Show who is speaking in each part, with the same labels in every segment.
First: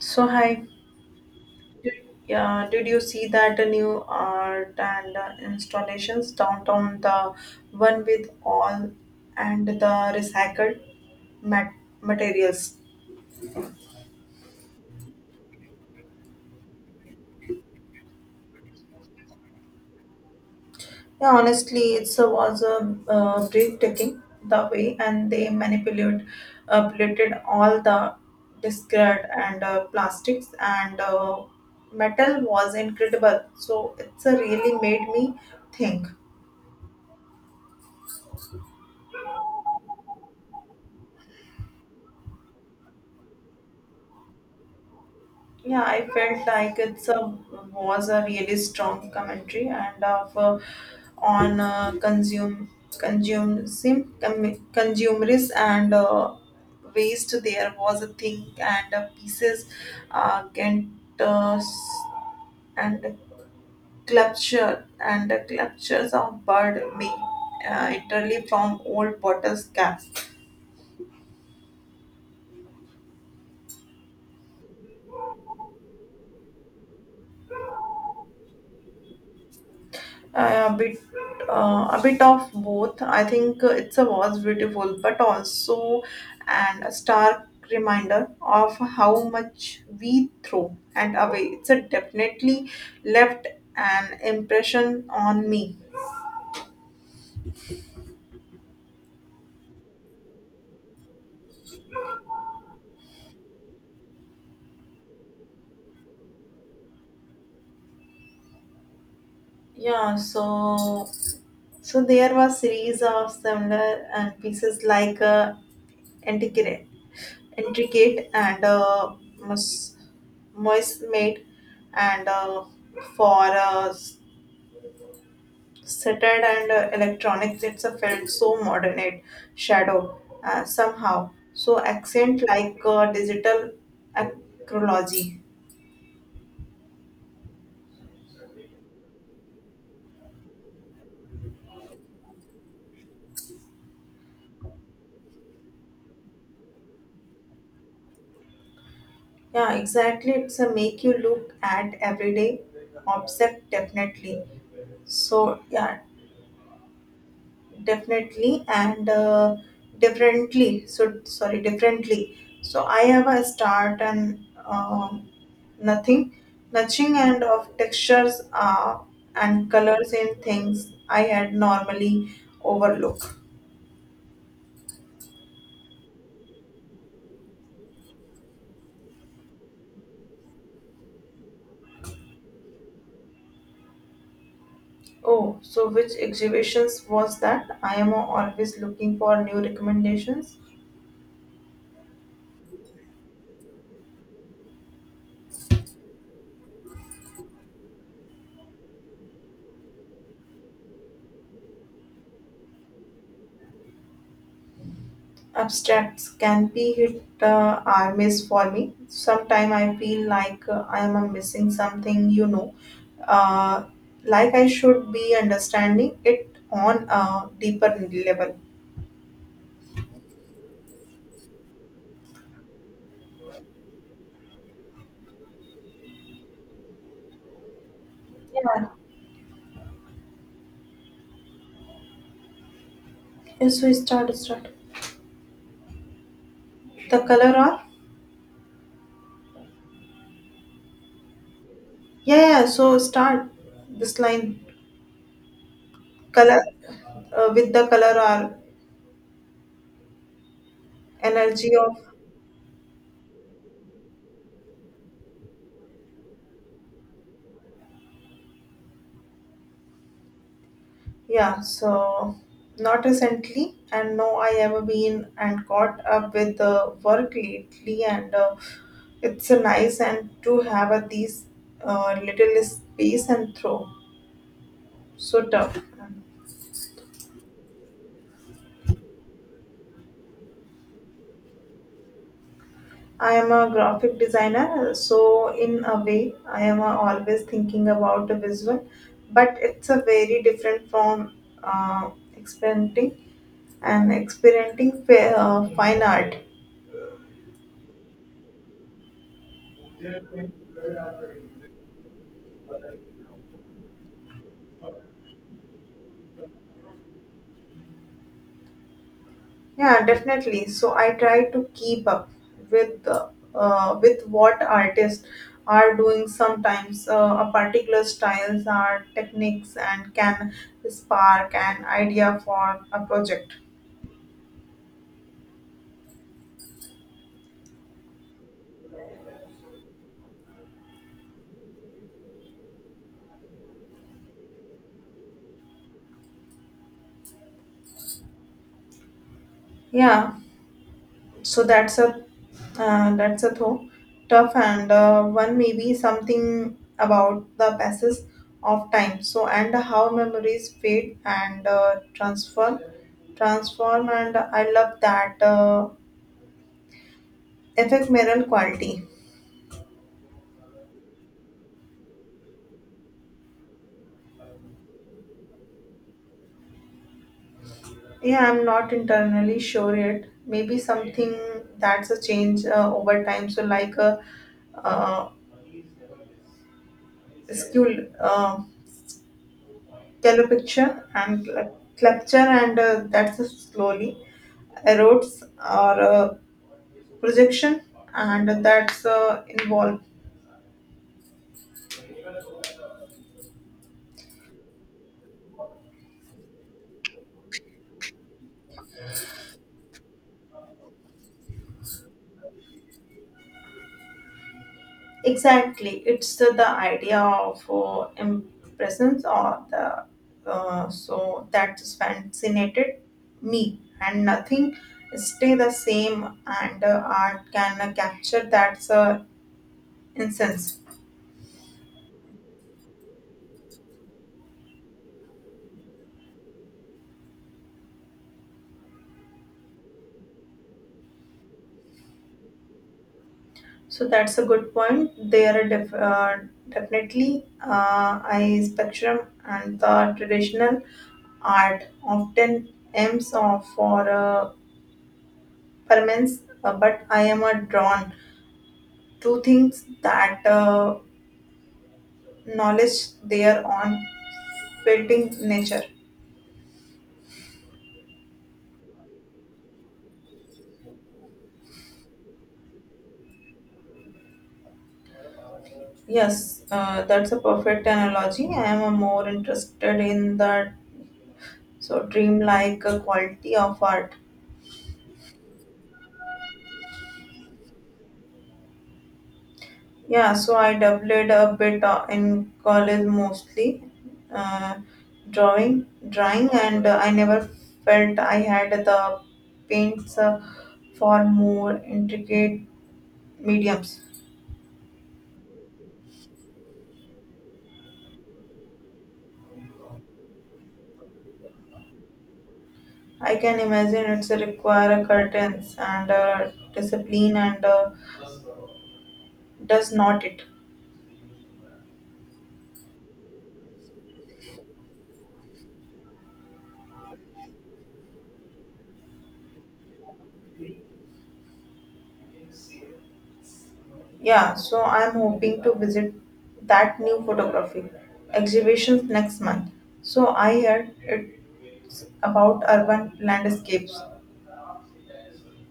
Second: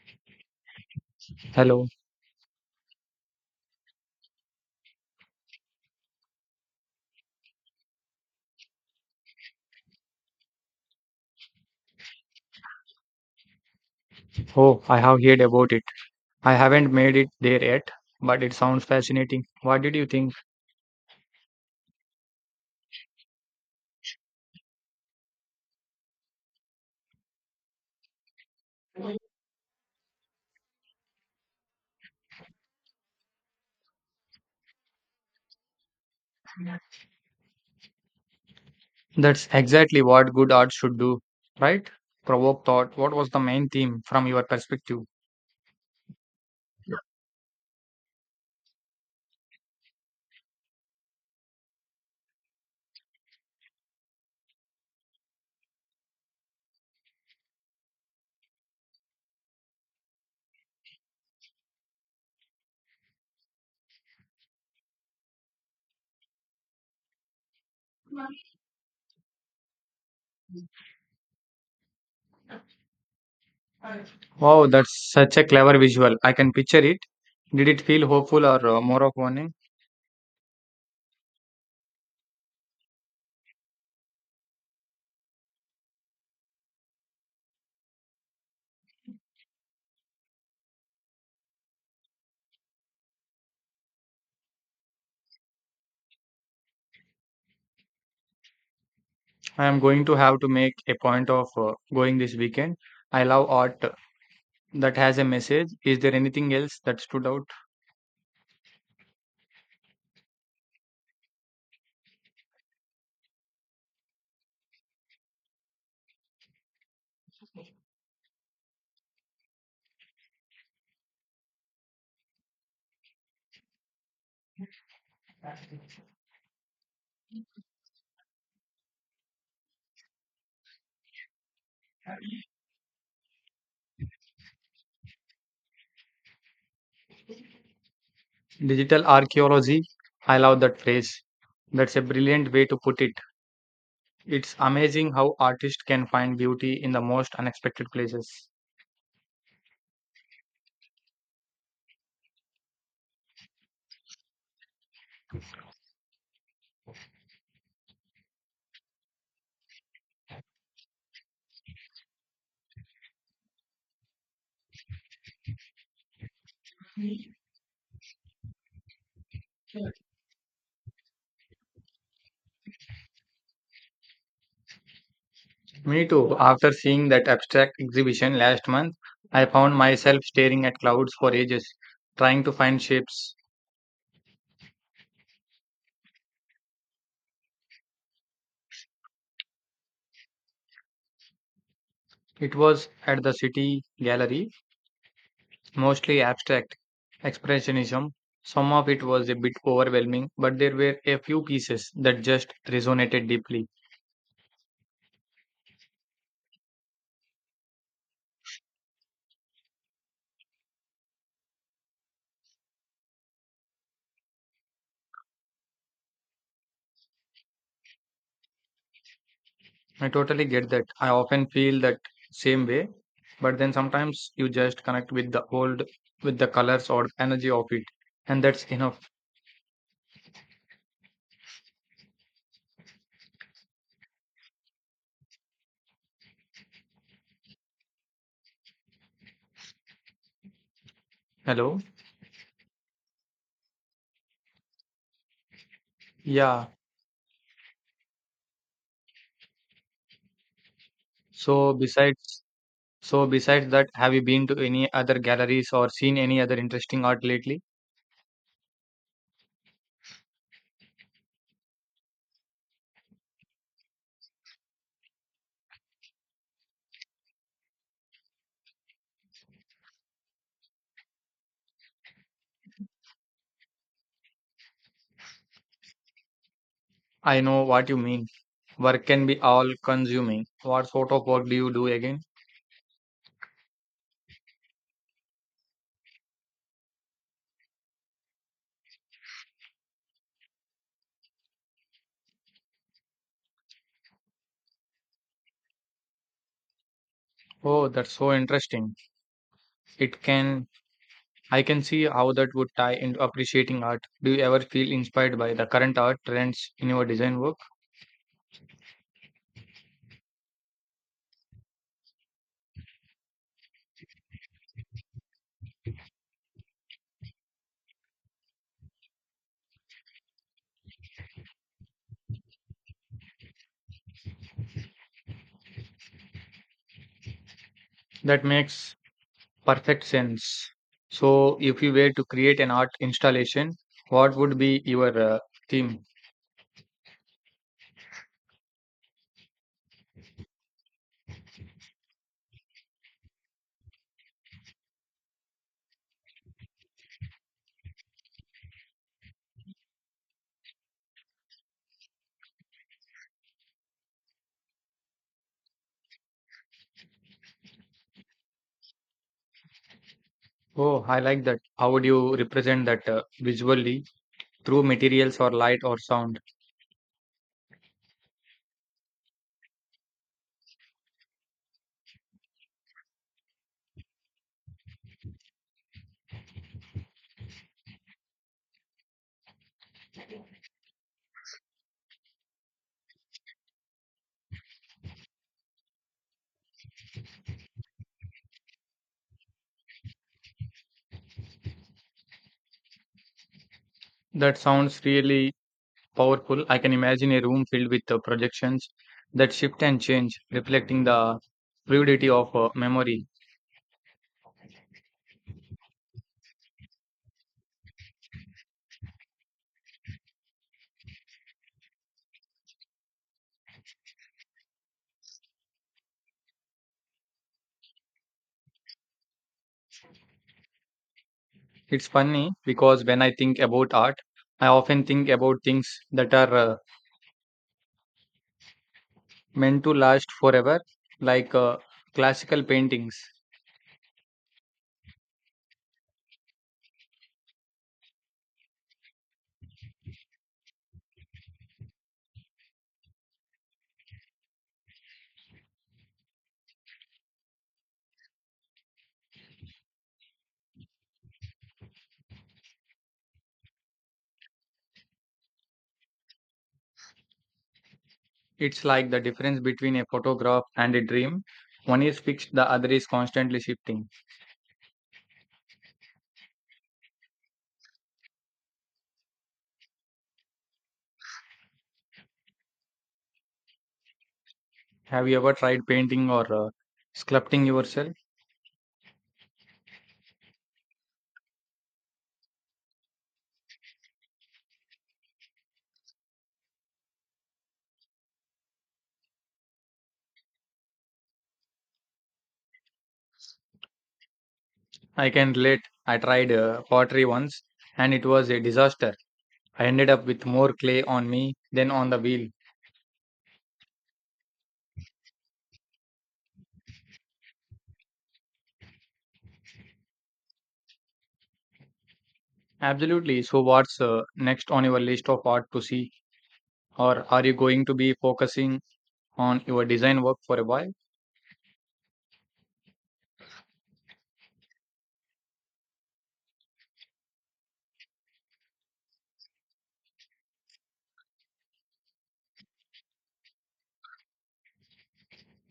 Speaker 1: So hi,
Speaker 2: Hello.
Speaker 1: yeah, did you see that new art and installations downtown? The one with all and the recycled mat- materials.
Speaker 2: Oh, I have heard about it. I haven't made it there yet, but it sounds fascinating. What did you think?
Speaker 1: Yeah, honestly, was a breathtaking the way, and they manipulate, plated all the discard and plastics and metal was incredible. So it's really made me think.
Speaker 2: That's exactly what good art should do, right? Provoke thought. What was the main theme from your perspective?
Speaker 1: Yeah, I felt like it's a was a really strong commentary and of on consumerism and waste. There was a thing and pieces Kent uh, and clutcher and clutches of bird made entirely from old bottles caps.
Speaker 2: Wow, that's such a clever visual. I can picture it. Did it feel hopeful or more of warning?
Speaker 1: Uh, a bit a bit of both I think, it's a was beautiful but also and a stark reminder of how much we throw and away, it's a definitely left an impression on me.
Speaker 2: I am going to have to make a point of going this weekend. I love art that has a message. Is there anything else that stood out?
Speaker 1: Yeah so so there was series of similar pieces like intricate intricate and mus- moist made and for Settled and electronics, it's a felt so modern it shadow somehow. So accent like digital acrology.
Speaker 2: Digital archaeology, I love that phrase. That's a brilliant way to put it. It's amazing how artists can find beauty in the most unexpected places.
Speaker 1: Yeah, exactly. It's a make you look at everyday object definitely. So yeah, definitely and differently, so sorry, differently, so I have a start and um nothing nudging and of textures, and colors in things I had normally overlook.
Speaker 2: Me too. After seeing that abstract exhibition last month, I found myself staring at clouds for ages, trying to find shapes.
Speaker 1: Oh, so which exhibitions was that? I am always looking for new recommendations.
Speaker 2: It was at the City Gallery, mostly abstract expressionism. Some of it was a bit overwhelming, but there were a few pieces that just resonated deeply.
Speaker 1: Abstracts can be hit or miss for me. Sometimes I feel like, I am missing something, you know, uh, like I should be understanding it on a deeper level.
Speaker 2: I totally get that. I often feel that same way, but then sometimes you just connect with the old, with the colors or energy of it, and that's enough.
Speaker 1: Yeah, start. The color are?
Speaker 2: Hello?
Speaker 1: Yeah, yeah, so start this line. Color,
Speaker 2: Yeah.
Speaker 1: with the color or
Speaker 2: So
Speaker 1: energy of.
Speaker 2: besides, so besides that, have you been to any other galleries or seen any other interesting art lately?
Speaker 1: Yeah, so not recently, and no, I ever been and caught up with the work lately, and it's a nice and to have a these little space and throw so tough.
Speaker 2: I know what you mean. Work can be all consuming. What sort of work do you do again?
Speaker 1: I am a graphic designer, so in a way, I am always thinking about the visual, but it's a very different from uh, experimenting experimenting fine art.
Speaker 2: Oh, that's so interesting. It can I can see how that would tie into appreciating art. Do you ever feel inspired by the current art trends in your design work?
Speaker 1: Yeah, definitely. So I try to keep up with, with what artists are doing. Sometimes a particular styles are techniques and can spark an idea for a project.
Speaker 2: That makes perfect sense. So, if you were to create an art installation, what would be your theme?
Speaker 1: Yeah, so that's a that's a though tough and one, maybe something about the passes of time. So and how memories fade and transform, and I love that Affect Ephemeral quality.
Speaker 2: Oh, I like that. How would you represent that visually through materials or light or sound?
Speaker 1: Yeah, I'm not internally sure yet. Maybe something that's a change over time. So, like a uh, skill, uh, yellow picture and and that's a slowly erodes or projection, and that's involved.
Speaker 2: That sounds really powerful. I can imagine a room filled with projections that shift and change, reflecting the fluidity of memory.
Speaker 1: Exactly. It's the idea of impressions or the so that's fascinated me, and nothing stay the same, and art can capture that's incense.
Speaker 2: It's funny because when I think about art, I often think about things that are meant to last forever, like classical paintings.
Speaker 1: So that's a good point. There are definitely eye spectrum and the traditional art often aims of for permanence, but I am a drawn Two things that knowledge they are on fitting nature.
Speaker 2: It's like the difference between a photograph and a dream. One is fixed, the other is constantly shifting.
Speaker 1: Yes, that's a perfect analogy. I am more interested in that so dreamlike quality of art.
Speaker 2: Have you ever tried painting or sculpting yourself?
Speaker 1: Yeah, so I dabbled a bit in college, mostly uh, drawing, and I never felt I had the paints for more intricate mediums.
Speaker 2: I can relate. I tried pottery once and it was a disaster. I ended up with more clay on me than on the wheel.
Speaker 1: I can imagine it's a require a curtains and a discipline, and does not it.
Speaker 2: Absolutely. So, what's next on your list of art to see? Or are you going to be focusing on your design work for a while?
Speaker 1: Yeah, so I'm hoping to visit that new photography exhibitions next month. So I heard it's about urban landscapes.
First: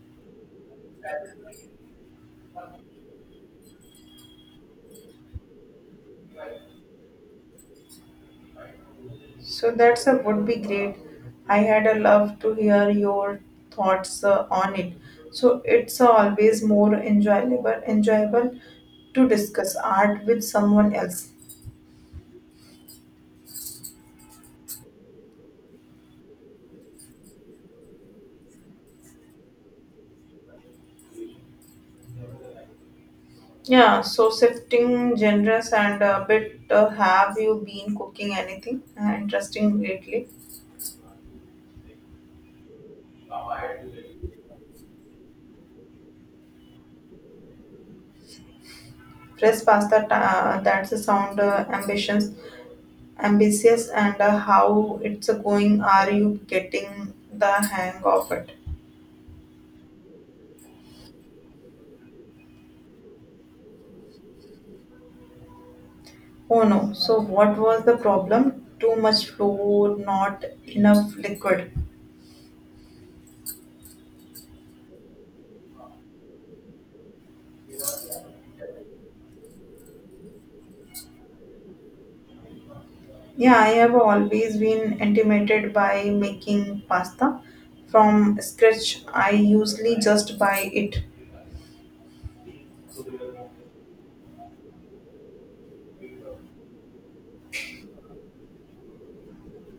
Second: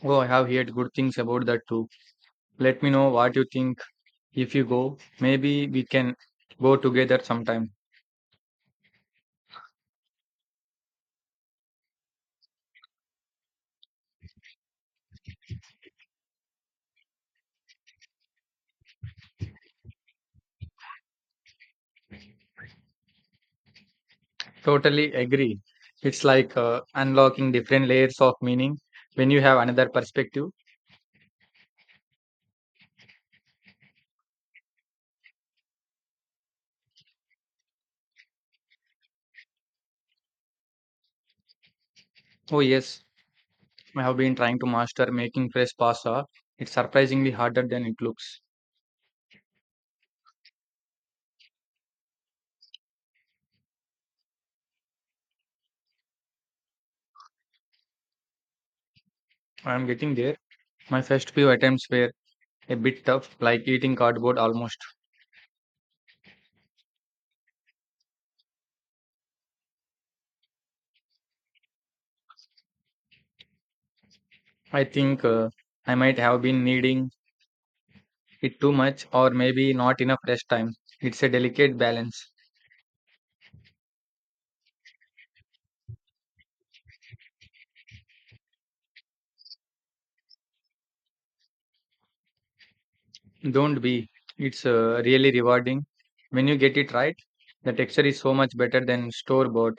Speaker 2: Oh, I have heard good things about that too. Let me know what you think if you go. Maybe we can go together sometime.
Speaker 1: So that's a would be great. I had a love to hear your thoughts on it. So it's always more enjoyable to discuss art with someone else.
Speaker 2: Totally agree. It's like unlocking different layers of meaning when you have another perspective.
Speaker 1: Yeah, so shifting genres and a bit, have you been cooking anything interesting lately?
Speaker 2: Oh, yes, I have been trying to master making fresh pasta. It's surprisingly harder than it looks.
Speaker 1: Fresh pasta, that's a sound ambitious, and how it's going? Are you getting the hang of it?
Speaker 2: I am getting there. My first few attempts were a bit tough, like eating cardboard almost.
Speaker 1: Oh no, so what was the problem? Too much flour, not enough liquid.
Speaker 2: I think I might have been needing it too much or maybe not enough rest time. It's a delicate balance.
Speaker 1: Yeah, I have always been intimidated by making pasta from scratch. I usually just buy it.
Speaker 2: Don't be. It's really rewarding. When you get it right, the texture is so much better than store bought.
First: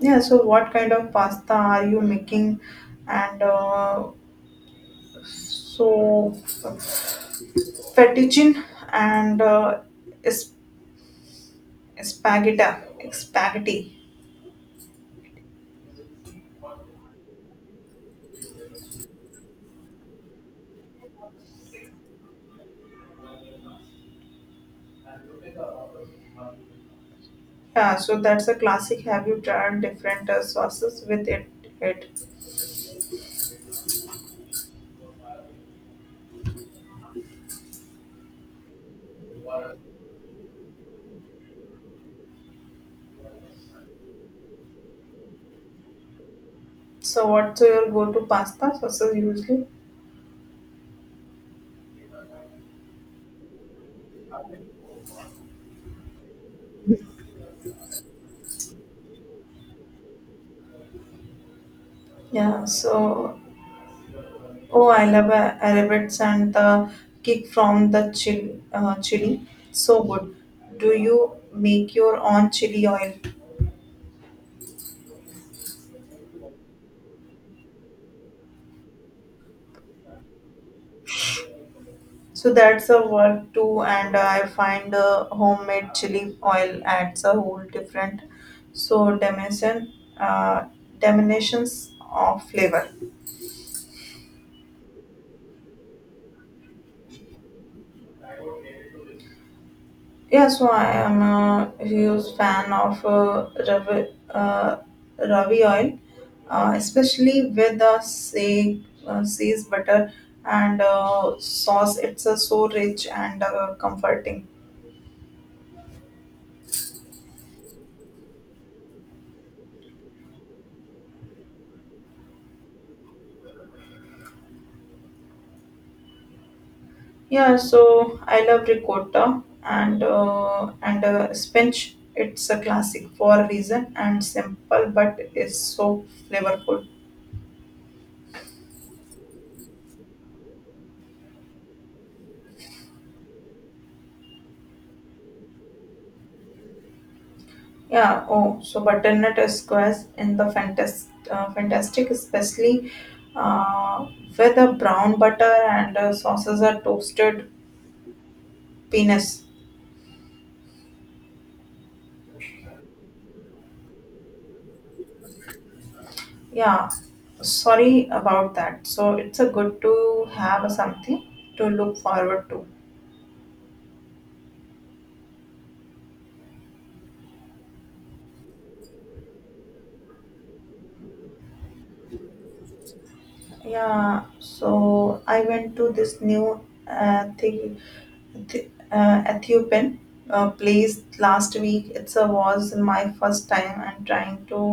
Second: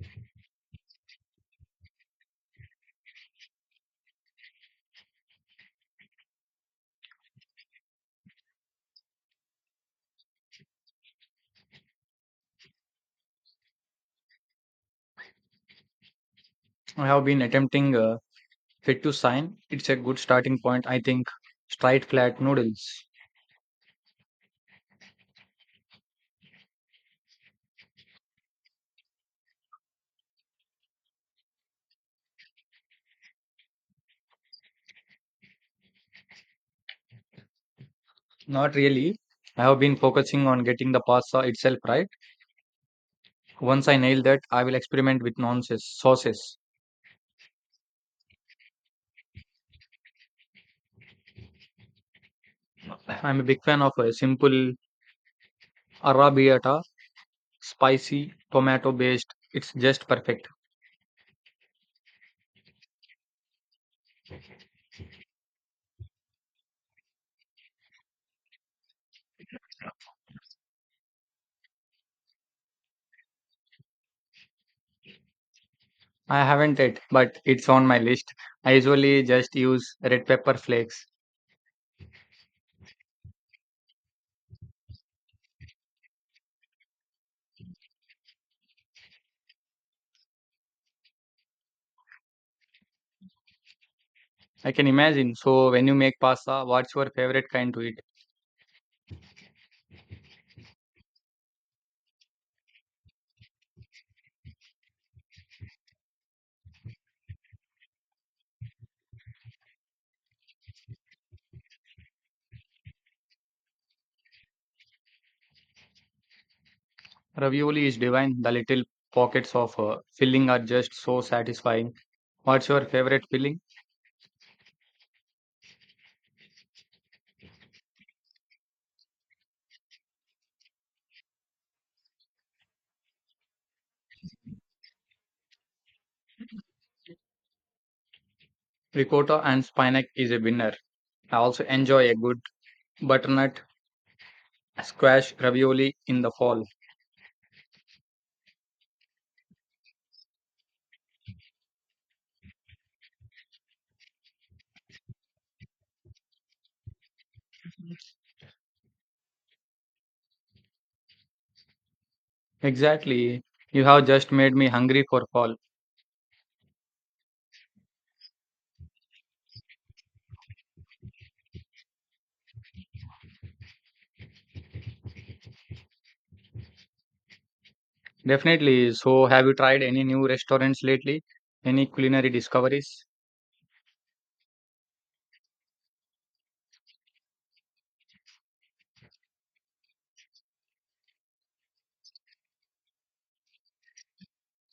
Speaker 1: Yeah, so what kind of pasta are you making? And so fettuccine and sp- spaghetti, spaghetti.
Speaker 2: I have been attempting fit to sign. It's a good starting point, I think. Straight flat noodles.
Speaker 1: Yeah, so that's a classic. Have you tried different sauces with it? It.
Speaker 2: Not really. I have been focusing on getting the pasta itself right. Once I nail that, I will experiment with nonsense sauces.
Speaker 1: So what's your go-to pasta sauces usually?
Speaker 2: I'm a big fan of a simple arrabbiata spicy tomato based. It's just perfect.
Speaker 1: Yeah, so oh, I love arabets and the kick from the chili. So good. Do you make your own chili oil?
Speaker 2: I haven't yet, but it's on my list. I usually just use red pepper flakes.
Speaker 1: So that's a work too, and I find homemade chili oil adds a whole different so dimension, uh, dimensions of flavor.
Speaker 2: I can imagine. So when you make pasta, what's your favorite kind to eat?
Speaker 1: Yeah, so I am a huge fan of ravi oil, especially with the seas butter and sauce. It's so rich and comforting.
Speaker 2: Ravioli is divine. The little pockets of filling are just so satisfying. What's your favorite filling?
Speaker 1: Yeah, so I love ricotta and spinach. It's a classic for a reason and simple, but it's so flavorful.
Speaker 2: Ricotta and spinach is a winner. I also enjoy a good butternut squash ravioli in the fall.
Speaker 1: Yeah. Oh, so butternut squares in the fantastic, especially uh, with the brown butter and sauces are toasted penis.
Speaker 2: Exactly. You have just made me hungry for fall.
Speaker 1: Yeah. Sorry about that. So it's a good to have something to look forward to.
Speaker 2: Definitely. So, have you tried any new restaurants lately? Any culinary discoveries?
Speaker 1: Yeah, so I went to this new Ethi- Ethiopian place last week. It's a was my first time and trying to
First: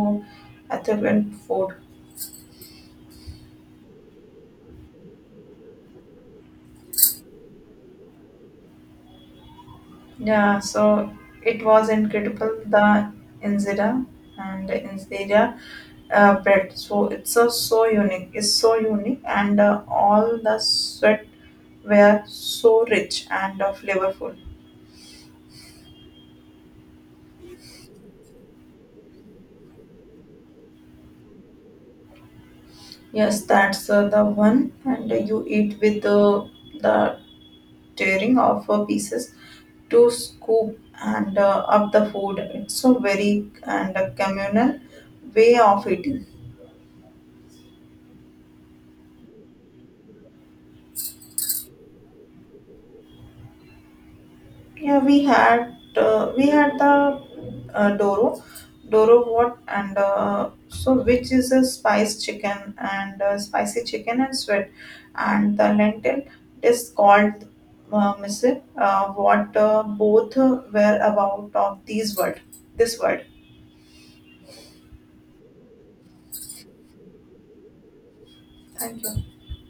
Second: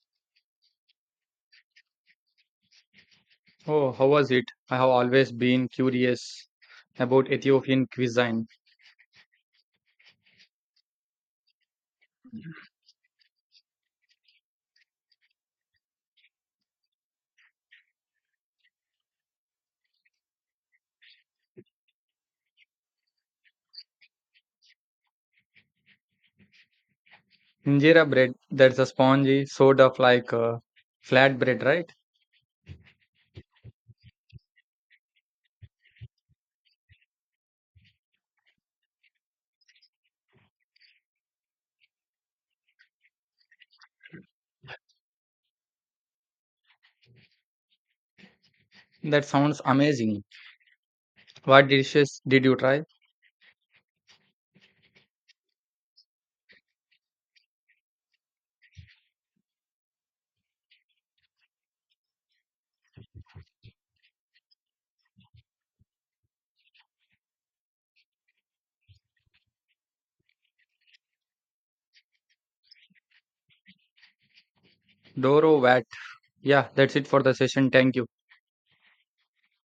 Speaker 1: Ethiopian food.
Speaker 2: Oh, how was it? I have always been curious about Ethiopian cuisine.
Speaker 1: Yeah, so it was incredible the injera and the injera bread. So it's a, so unique and all the sweat were so rich and flavorful.
Speaker 2: Injera bread, that's a spongy sort of like flat bread, right?
Speaker 1: Yes, that's the one, and you eat with the tearing of pieces to scoop and up the food. It's a very and a communal way of eating.
Speaker 2: That sounds amazing. What dishes did you try?
Speaker 1: Yeah, we had the uh, Doro, Doro what, and so which is a spiced chicken and spicy chicken and sweet, and the lentil is called misir. What both were about of this word.
Speaker 2: Doro wat. Yeah, that's it for the session. Thank you.
Speaker 1: Thank you.